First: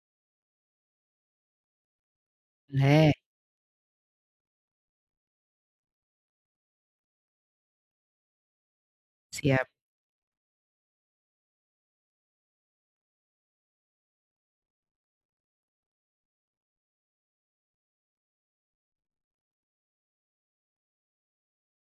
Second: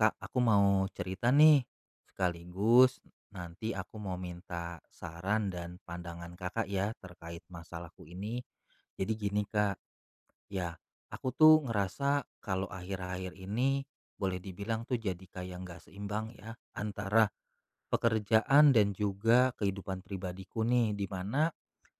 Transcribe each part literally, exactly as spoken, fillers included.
Kak, aku mau cerita nih. Sekaligus Boleh, nanti aku mau minta saran dan pandangan Kakak ya terkait masalahku ini. Jadi gini siap Kak, ya aku tuh ngerasa kalau akhir-akhir ini boleh dibilang tuh jadi kayak nggak seimbang ya antara pekerjaan dan juga kehidupan pribadiku nih. Dimana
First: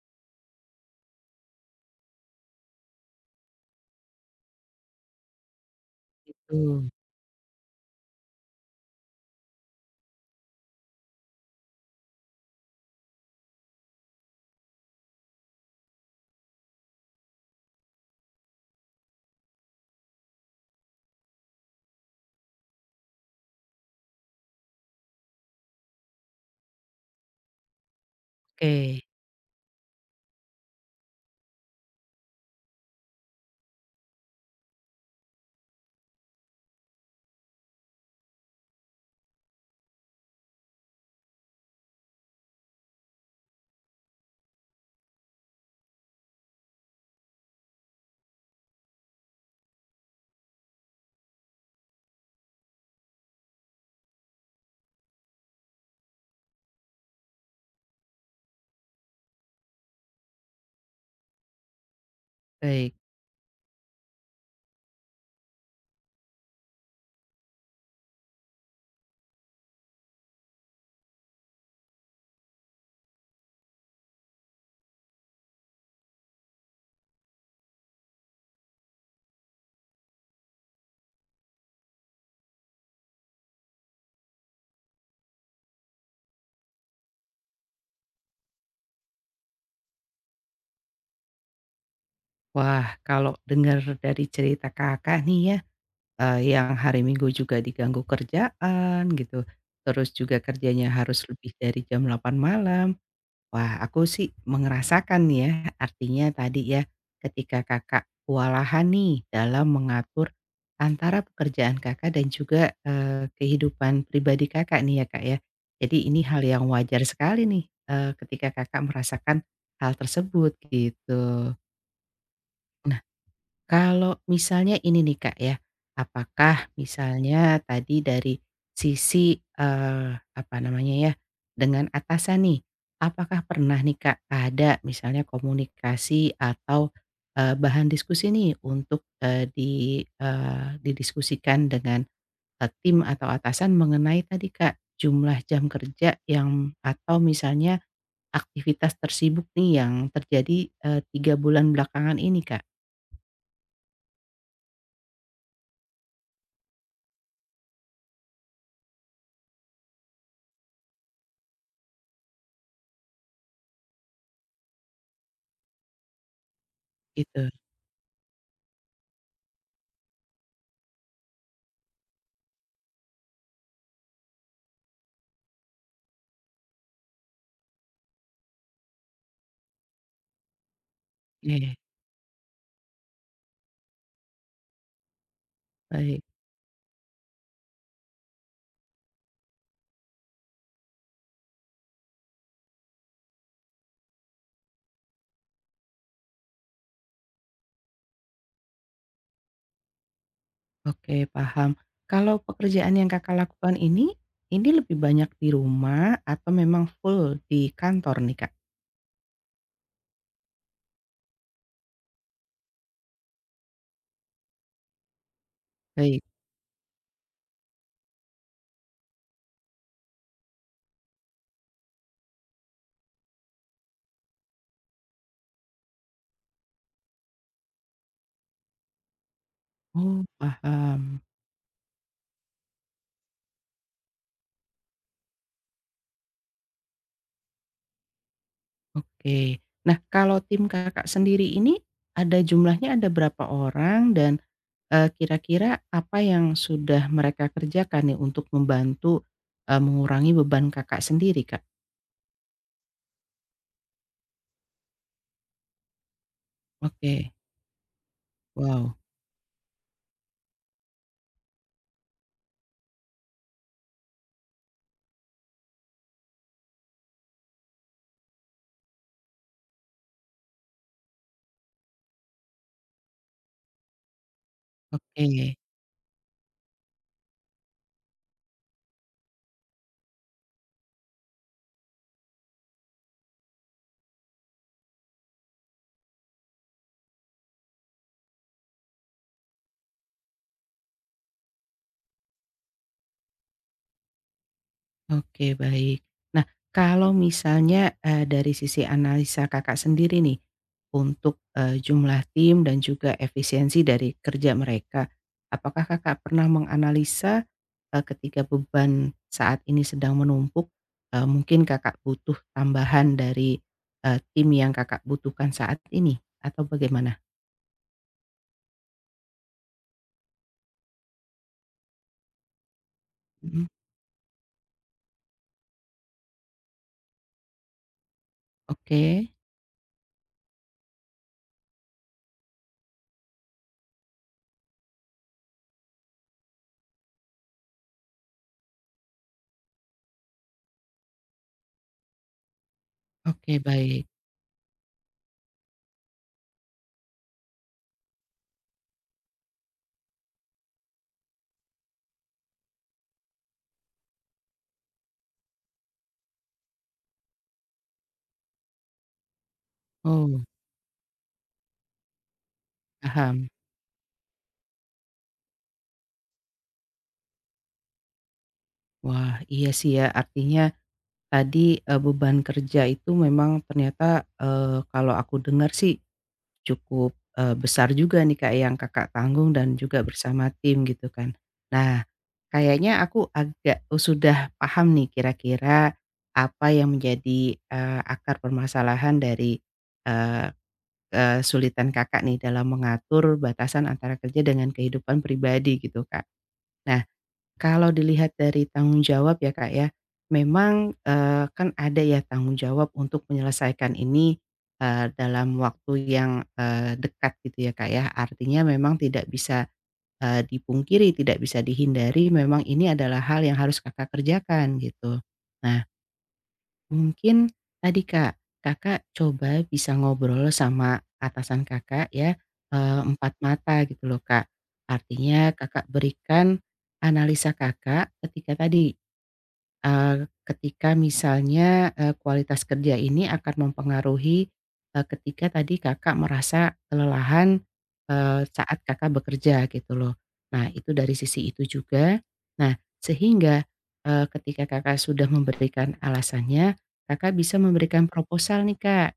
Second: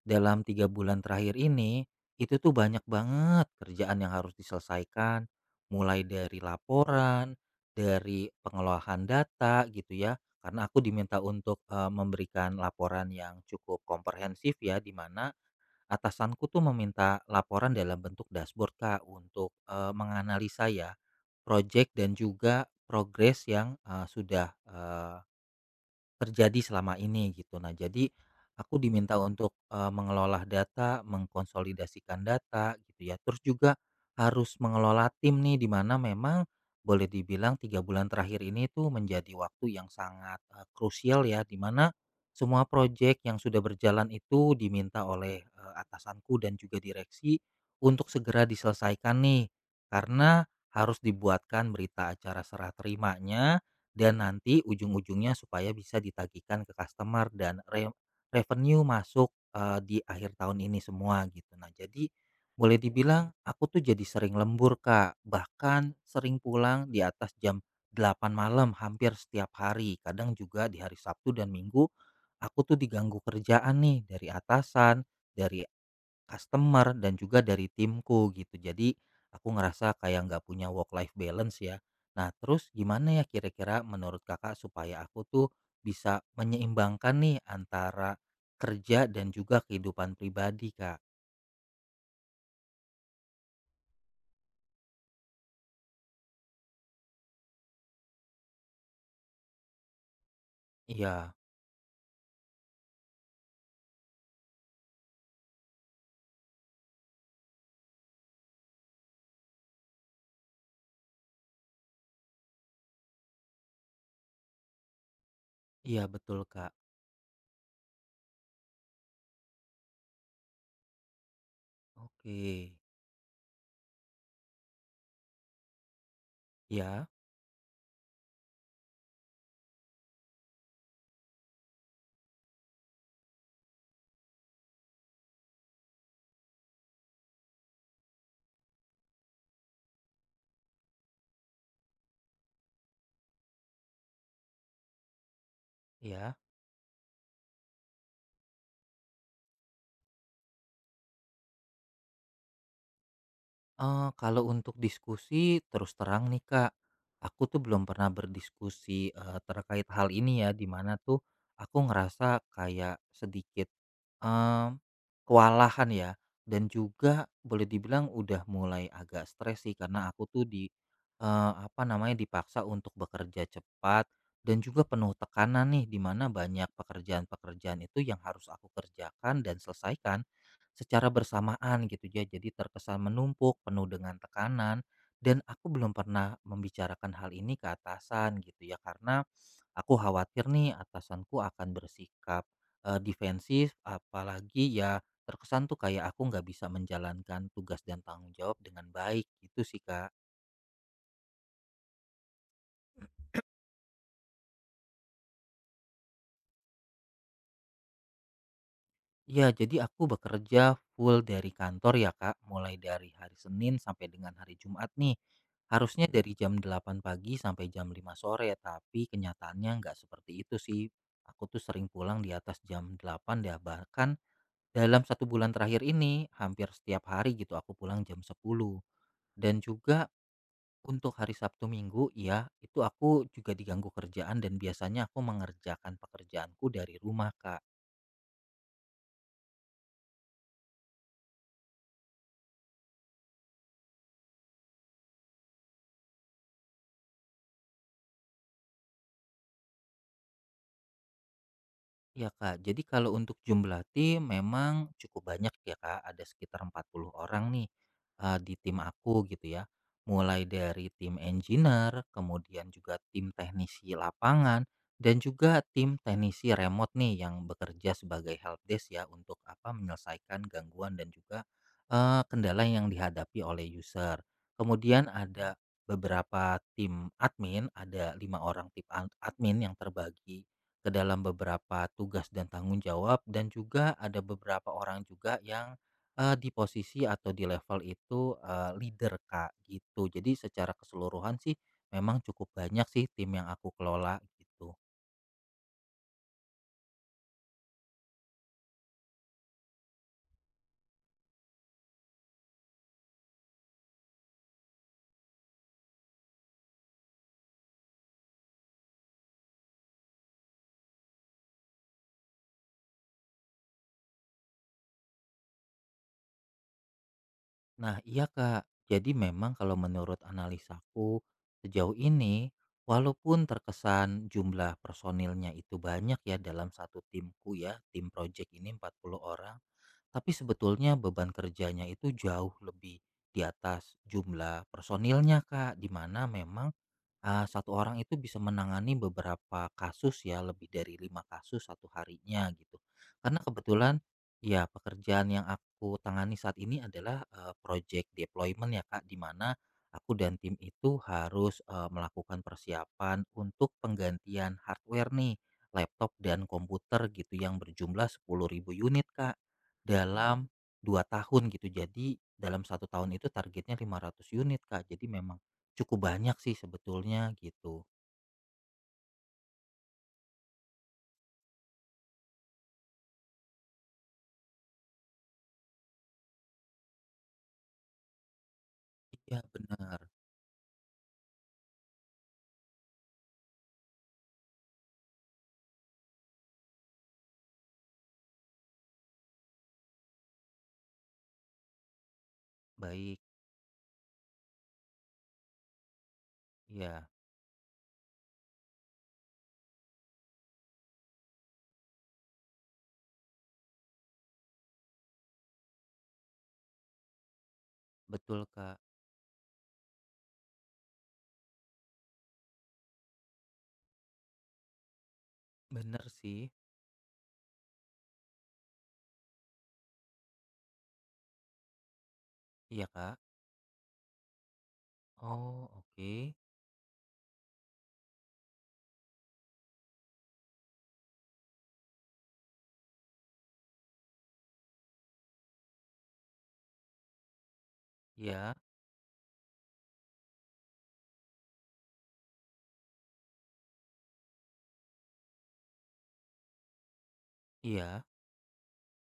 dalam tiga bulan terakhir ini, itu tuh banyak banget kerjaan yang harus diselesaikan, mulai dari tuh. laporan, dari pengelolaan data gitu ya, karena aku diminta untuk, eee, memberikan laporan yang cukup komprehensif ya, di mana atasanku tuh meminta laporan dalam bentuk dashboard Kak, untuk, eee, menganalisa ya, projek dan juga progres yang, eee, sudah terjadi selama ini gitu. Nah, jadi aku Oke, diminta untuk, eee, mengelola data, mengkonsolidasikan data gitu ya. Terus juga harus mengelola tim nih, di mana memang boleh dibilang tiga bulan terakhir ini tuh menjadi waktu yang sangat, eee, krusial ya, di mana semua proyek yang sudah berjalan itu diminta oleh, eee, atasanku dan juga direksi untuk segera diselesaikan nih, karena harus dibuatkan berita acara serah terimanya dan nanti ujung-ujungnya supaya bisa ditagihkan ke customer dan re revenue masuk, eee, di akhir tahun ini semua gitu. Nah jadi, boleh baik. dibilang aku tuh jadi sering lembur Kak, bahkan sering pulang di atas jam delapan malam hampir setiap hari. Kadang juga di hari Sabtu dan Minggu, aku tuh diganggu kerjaan nih dari atasan, dari customer dan juga dari timku gitu. Jadi aku ngerasa kayak nggak punya work life balance ya. Nah terus gimana ya kira-kira menurut Kakak supaya aku tuh bisa menyeimbangkan nih antara kerja dan juga kehidupan pribadi, Kak? Wah, kalau dengar dari cerita Kakak nih ya, eee, yang hari Minggu juga diganggu kerjaan gitu, terus juga kerjanya harus Iya, lebih dari jam delapan malam. Wah, aku sih mengerasakan nih ya, artinya tadi ya, ketika Kakak kewalahan nih dalam mengatur antara pekerjaan Kakak dan juga, eee, kehidupan pribadi Kakak nih ya, Kak, ya. iya Jadi ini betul hal yang Kak. wajar sekali nih, eee, ketika Kakak merasakan hal tersebut gitu. Oke, Nah, kalau misalnya ini nih Kak ya, apakah iya, misalnya tadi dari sisi, eee, apa namanya ya, dengan atasan nih, apakah pernah nih Kak ada misalnya komunikasi atau, eee, bahan diskusi nih untuk, eee, di eee, didiskusikan dengan, eee, tim atau atasan mengenai tadi Kak, jumlah jam kerja iya. yang atau misalnya aktivitas tersibuk nih yang terjadi, eee, tiga bulan belakangan ini Kak? Eh kalau untuk diskusi terus terang nih Kak, aku tuh belum pernah berdiskusi eh, terkait hal ini ya. Dimana tuh aku ngerasa kayak sedikit Mmm, kewalahan ya dan juga Gitu, boleh dibilang udah mulai agak stres sih karena aku tuh di, eee, apa namanya, dipaksa untuk bekerja cepat dan juga penuh tekanan nih di mana banyak pekerjaan-pekerjaan itu yang harus aku kerjakan dan selesaikan secara iya. bersamaan gitu ya. Jadi terkesan menumpuk, penuh dengan tekanan dan aku belum Baik, pernah membicarakan hal ini ke atasan gitu ya karena aku khawatir nih atasanku akan bersikap Eee, defensif, apalagi ya terkesan tuh kayak aku nggak bisa menjalankan tugas dan tanggung jawab dengan baik, gitu sih, Kak. oke, paham. Kalau pekerjaan yang Kakak lakukan ini, ini lebih banyak di rumah atau memang full di kantor nih Kak? Ya jadi aku bekerja full dari kantor ya, Kak, mulai dari hari Senin sampai dengan hari Jumat nih. Harusnya Baik, dari jam delapan pagi sampai jam lima sore, tapi kenyataannya nggak seperti itu sih. Aku tuh sering pulang di atas jam delapan ya, bahkan dalam satu bulan terakhir ini hampir setiap hari gitu aku pulang jam sepuluh. Dan juga oh Untuk paham, hari Sabtu Minggu, ya itu aku juga diganggu kerjaan dan biasanya aku mengerjakan pekerjaanku dari rumah, Kak. oke. Nah, kalau tim Kakak sendiri ini, ada jumlahnya ada berapa orang dan, eee, kira-kira apa yang sudah mereka kerjakan nih untuk membantu, eee, mengurangi beban Kakak sendiri Kak? Ya Kak, jadi kalau untuk jumlah tim memang cukup banyak ya Kak, ada sekitar empat puluh Oke, orang nih eh, di tim wow, aku gitu ya. Mulai dari tim engineer, kemudian juga tim teknisi lapangan, dan juga tim teknisi remote nih yang bekerja sebagai helpdesk ya untuk apa menyelesaikan gangguan dan juga eh, kendala yang dihadapi oleh user. Kemudian ada oke. beberapa tim admin, ada lima orang tim ad- admin yang terbagi ke dalam beberapa tugas dan tanggung jawab dan juga ada beberapa orang juga yang eh, di posisi atau di level itu eh, leader Kak gitu. Jadi secara keseluruhan sih memang cukup banyak sih tim yang aku kelola gitu. Oke, baik. Nah, kalau misalnya, eee, dari sisi analisa Kakak sendiri nih, untuk, eee, jumlah tim dan juga efisiensi dari kerja mereka, apakah Kakak pernah menganalisa, eee, ketika beban saat ini sedang menumpuk, eee, mungkin Kakak butuh tambahan dari, eee, tim yang Kakak butuhkan saat ini, atau bagaimana? Nah, iya Kak. Jadi memang kalau menurut analisaku sejauh ini walaupun Mhm, terkesan jumlah personilnya itu banyak ya dalam satu timku ya, tim project ini empat puluh oke. orang Tapi sebetulnya beban kerjanya itu jauh lebih di atas jumlah personilnya, Kak, di mana memang Ah satu orang itu bisa menangani beberapa kasus ya, lebih dari lima kasus satu harinya gitu. Karena Oke, kebetulan baik. ya pekerjaan yang aku tangani saat ini adalah, eee, project deployment ya Kak, di mana aku dan tim itu harus, eee, melakukan persiapan untuk penggantian hardware nih, laptop dan komputer gitu yang berjumlah sepuluh ribu unit Kak, Oh, dalam dua tahun gitu. Jadi dalam satu tahun itu paham. targetnya lima ratus unit Kak, jadi memang cukup banyak sih sebetulnya gitu. Wah, iya sih ya, artinya tadi, eee, beban kerja itu memang ternyata, eee, kalau aku dengar sih cukup, eee, besar juga nih, Kak, yang Kakak Iya, tanggung dan benar. juga bersama tim gitu kan. Nah, kayaknya aku agak oh, sudah paham nih kira-kira apa yang menjadi, eee, akar permasalahan dari, eee, kesulitan Kakak nih dalam Baik, mengatur batasan antara kerja dengan kehidupan pribadi gitu, Kak. Nah, iya, kalau dilihat dari tanggung jawab ya Kak ya, memang, eee, kan ada ya tanggung jawab untuk menyelesaikan ini, eee, dalam waktu yang, eee, dekat gitu ya Kak ya. betul Artinya Kak. memang tidak bisa, eee, dipungkiri, tidak bisa dihindari, memang ini adalah hal yang harus Kakak kerjakan gitu. Nah, Bener sih, mungkin tadi Kak, Kakak coba bisa ngobrol sama atasan Kakak ya, iya eee, Kak. empat mata gitu loh Kak. Artinya Oh, Kakak oke. berikan analisa Kakak ketika tadi Eee, ketika misalnya, eee, kualitas kerja ini akan mempengaruhi, eee, ketika tadi Kakak merasa kelelahan, eee, Iya, saat Kakak bekerja gitu loh. Nah itu dari sisi itu juga. Nah sehingga, eee, ketika Kakak sudah memberikan alasannya, Kakak bisa iya. memberikan proposal nih Kak.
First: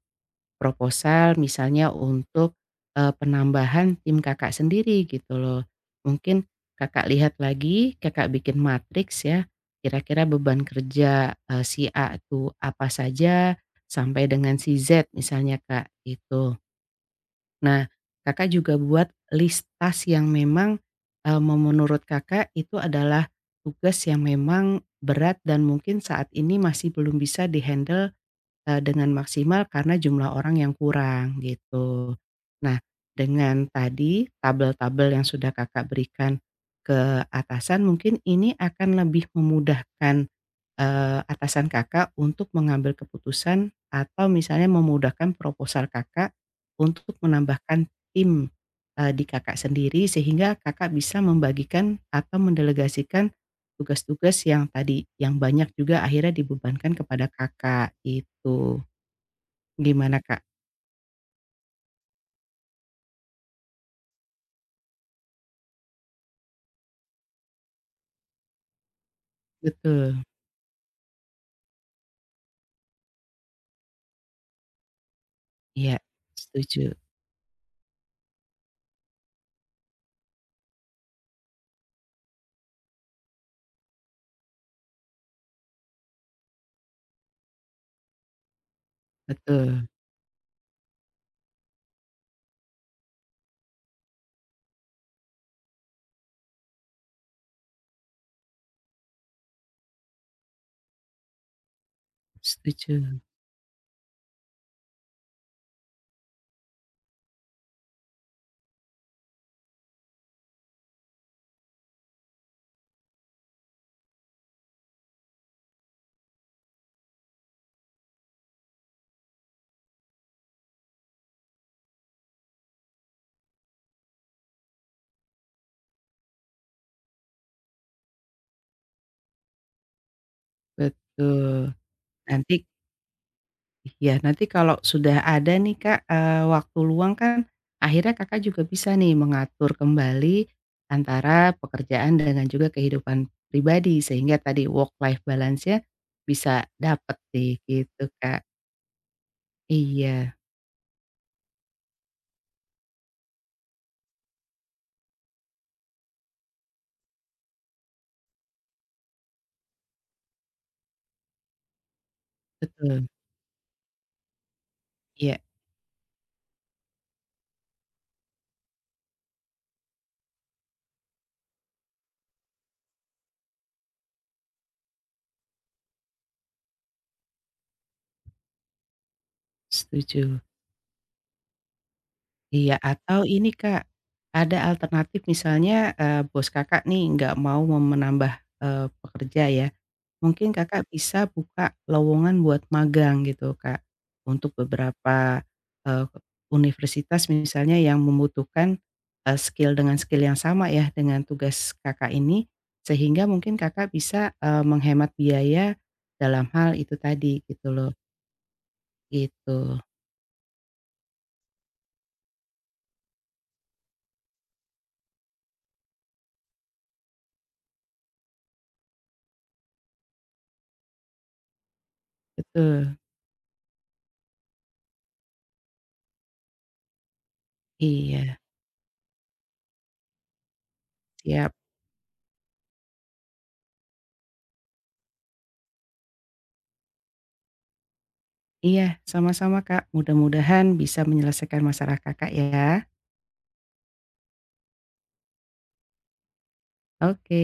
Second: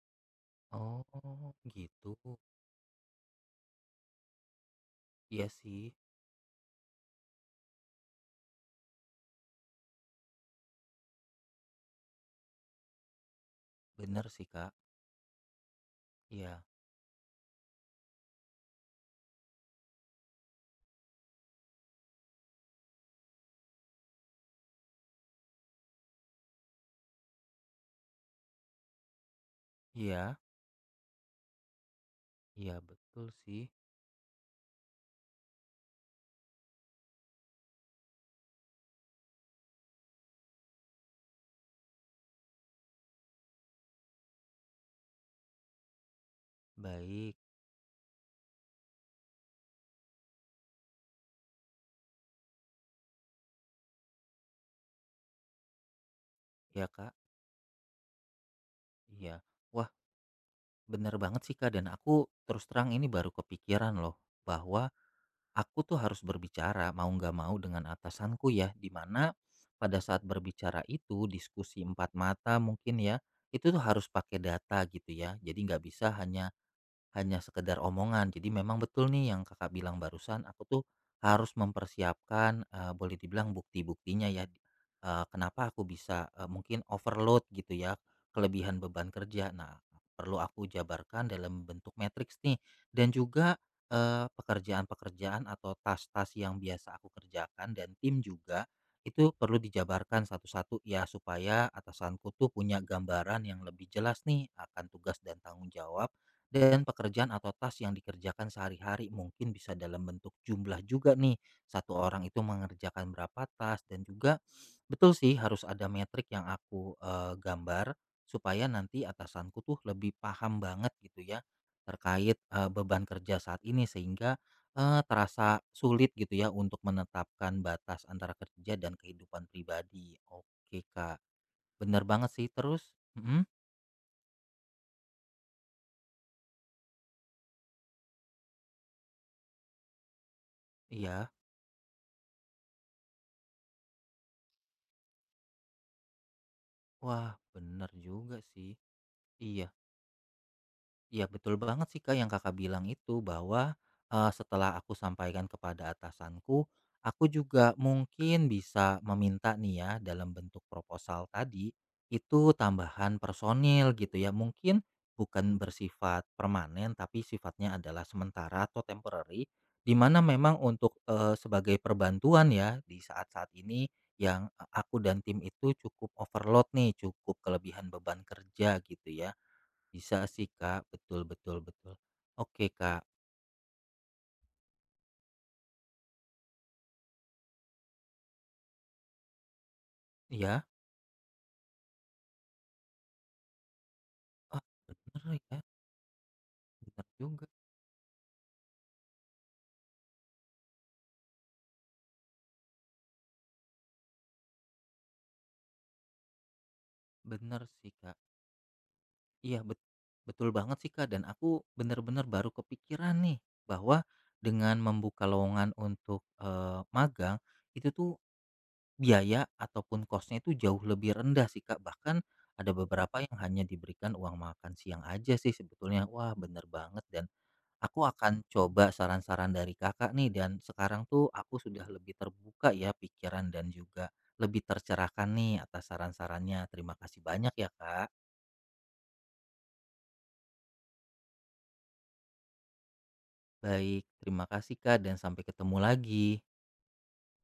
Proposal Oh, misalnya gitu. untuk, eee, penambahan tim Kakak sendiri gitu Iya loh. sih, Mungkin Kakak lihat lagi, Kakak bikin matriks ya, kira-kira beban kerja, eee, si A itu apa saja sampai bener sih dengan Kak. si Z misalnya Kak, gitu. Iya, Nah, Kakak juga buat listas yang memang, eee, me menurut Kakak itu adalah tugas yang memang berat dan mungkin saat ini masih belum bisa dihandle eee, dengan maksimal karena jumlah iya, orang yang kurang gitu. iya Nah, betul dengan sih. tadi tabel-tabel yang sudah Kakak berikan ke atasan mungkin ini akan lebih memudahkan, eee, atasan Kakak untuk mengambil keputusan atau misalnya memudahkan proposal Kakak untuk Baik, menambahkan tim, eee, di Kakak sendiri sehingga Kakak bisa membagikan atau mendelegasikan tugas-tugas yang tadi yang banyak juga akhirnya iya dibebankan Kak. kepada Kakak, itu. Iya. Wah, Gimana, Kak? bener banget sih Kak dan aku terus terang ini baru kepikiran loh bahwa aku tuh harus berbicara mau nggak mau dengan atasanku ya di mana pada saat Betul, berbicara itu diskusi empat mata mungkin ya itu tuh harus pakai data gitu ya jadi nggak iya, bisa hanya setuju, hanya sekedar omongan. Jadi memang betul nih yang Kakak bilang barusan, aku tuh harus mempersiapkan, eee, boleh dibilang bukti-buktinya ya, eee, kenapa aku bisa, eee, mungkin overload gitu ya, kelebihan beban kerja. Nah, betul, perlu aku jabarkan dalam bentuk matriks nih dan juga, eee, pekerjaan-pekerjaan atau task-task yang biasa aku kerjakan dan tim juga, itu perlu dijabarkan satu-satu ya, supaya atasanku tuh punya setuju, gambaran yang lebih jelas nih akan tugas dan tanggung jawab dan pekerjaan atau tas yang dikerjakan sehari-hari mungkin bisa dalam bentuk jumlah juga nih. Satu orang itu mengerjakan berapa tas dan juga betul sih harus ada metrik yang aku eh, gambar supaya nanti atasanku tuh lebih paham banget gitu ya terkait eh, beban kerja saat ini sehingga eh, terasa sulit gitu ya untuk menetapkan batas antara kerja dan kehidupan pribadi. Oke, Kak. betul. Bener banget sih Nanti terus. Mm, iya, nanti kalau sudah ada nih, Kak, eee, waktu luang kan akhirnya Kakak juga bisa nih mengatur kembali iya. antara pekerjaan dengan juga kehidupan pribadi, sehingga tadi work life balance-nya bisa dapet Wah, sih bener gitu, juga Kak. sih. Iya. Iya, Iya betul banget sih Kak yang Kakak bilang itu bahwa, eee, setelah aku sampaikan kepada atasanku, aku juga mungkin bisa meminta nih ya dalam bentuk proposal tadi, itu betul, tambahan personil gitu ya mungkin iya, bukan bersifat permanen tapi sifatnya adalah sementara atau temporary, di mana memang untuk, eee, sebagai perbantuan ya di saat-saat ini yang, e, aku dan tim itu cukup overload nih cukup kelebihan beban kerja gitu ya. Bisa setuju. sih, Kak, betul betul betul. Oke, Iya, Kak, atau ini Kak, ada alternatif misalnya, eee, bos Kakak nih nggak mau mem menambah, eee, pekerja ya, mungkin iya, Kakak bisa buka lowongan buat magang gitu Kak, untuk ah, bener beberapa, ya, eee, bener universitas juga, misalnya yang membutuhkan, eee, skill dengan skill yang sama ya dengan tugas Kakak ini, sehingga mungkin Kakak bisa, eee, menghemat biaya dalam hal itu tadi bener gitu loh, sih, Kak. Iya, bet gitu. betul banget sih, Kak, dan aku bener-bener baru kepikiran nih bahwa dengan membuka lowongan untuk, eee, magang, itu tuh biaya ataupun cost-nya itu jauh lebih rendah sih, Kak, bahkan ada Betul, beberapa yang hanya diberikan uang makan siang aja sih sebetulnya. Wah, bener banget dan aku iya, akan coba saran-saran dari Kakak nih dan sekarang tuh siap. aku sudah lebih terbuka ya pikiran dan juga lebih tercerahkan nih atas saran-sarannya. Terima kasih banyak ya Kak. Iya, sama-sama Kak, mudah-mudahan bisa menyelesaikan masalah Kakak ya. Baik, terima kasih Kak dan sampai ketemu lagi. Oke.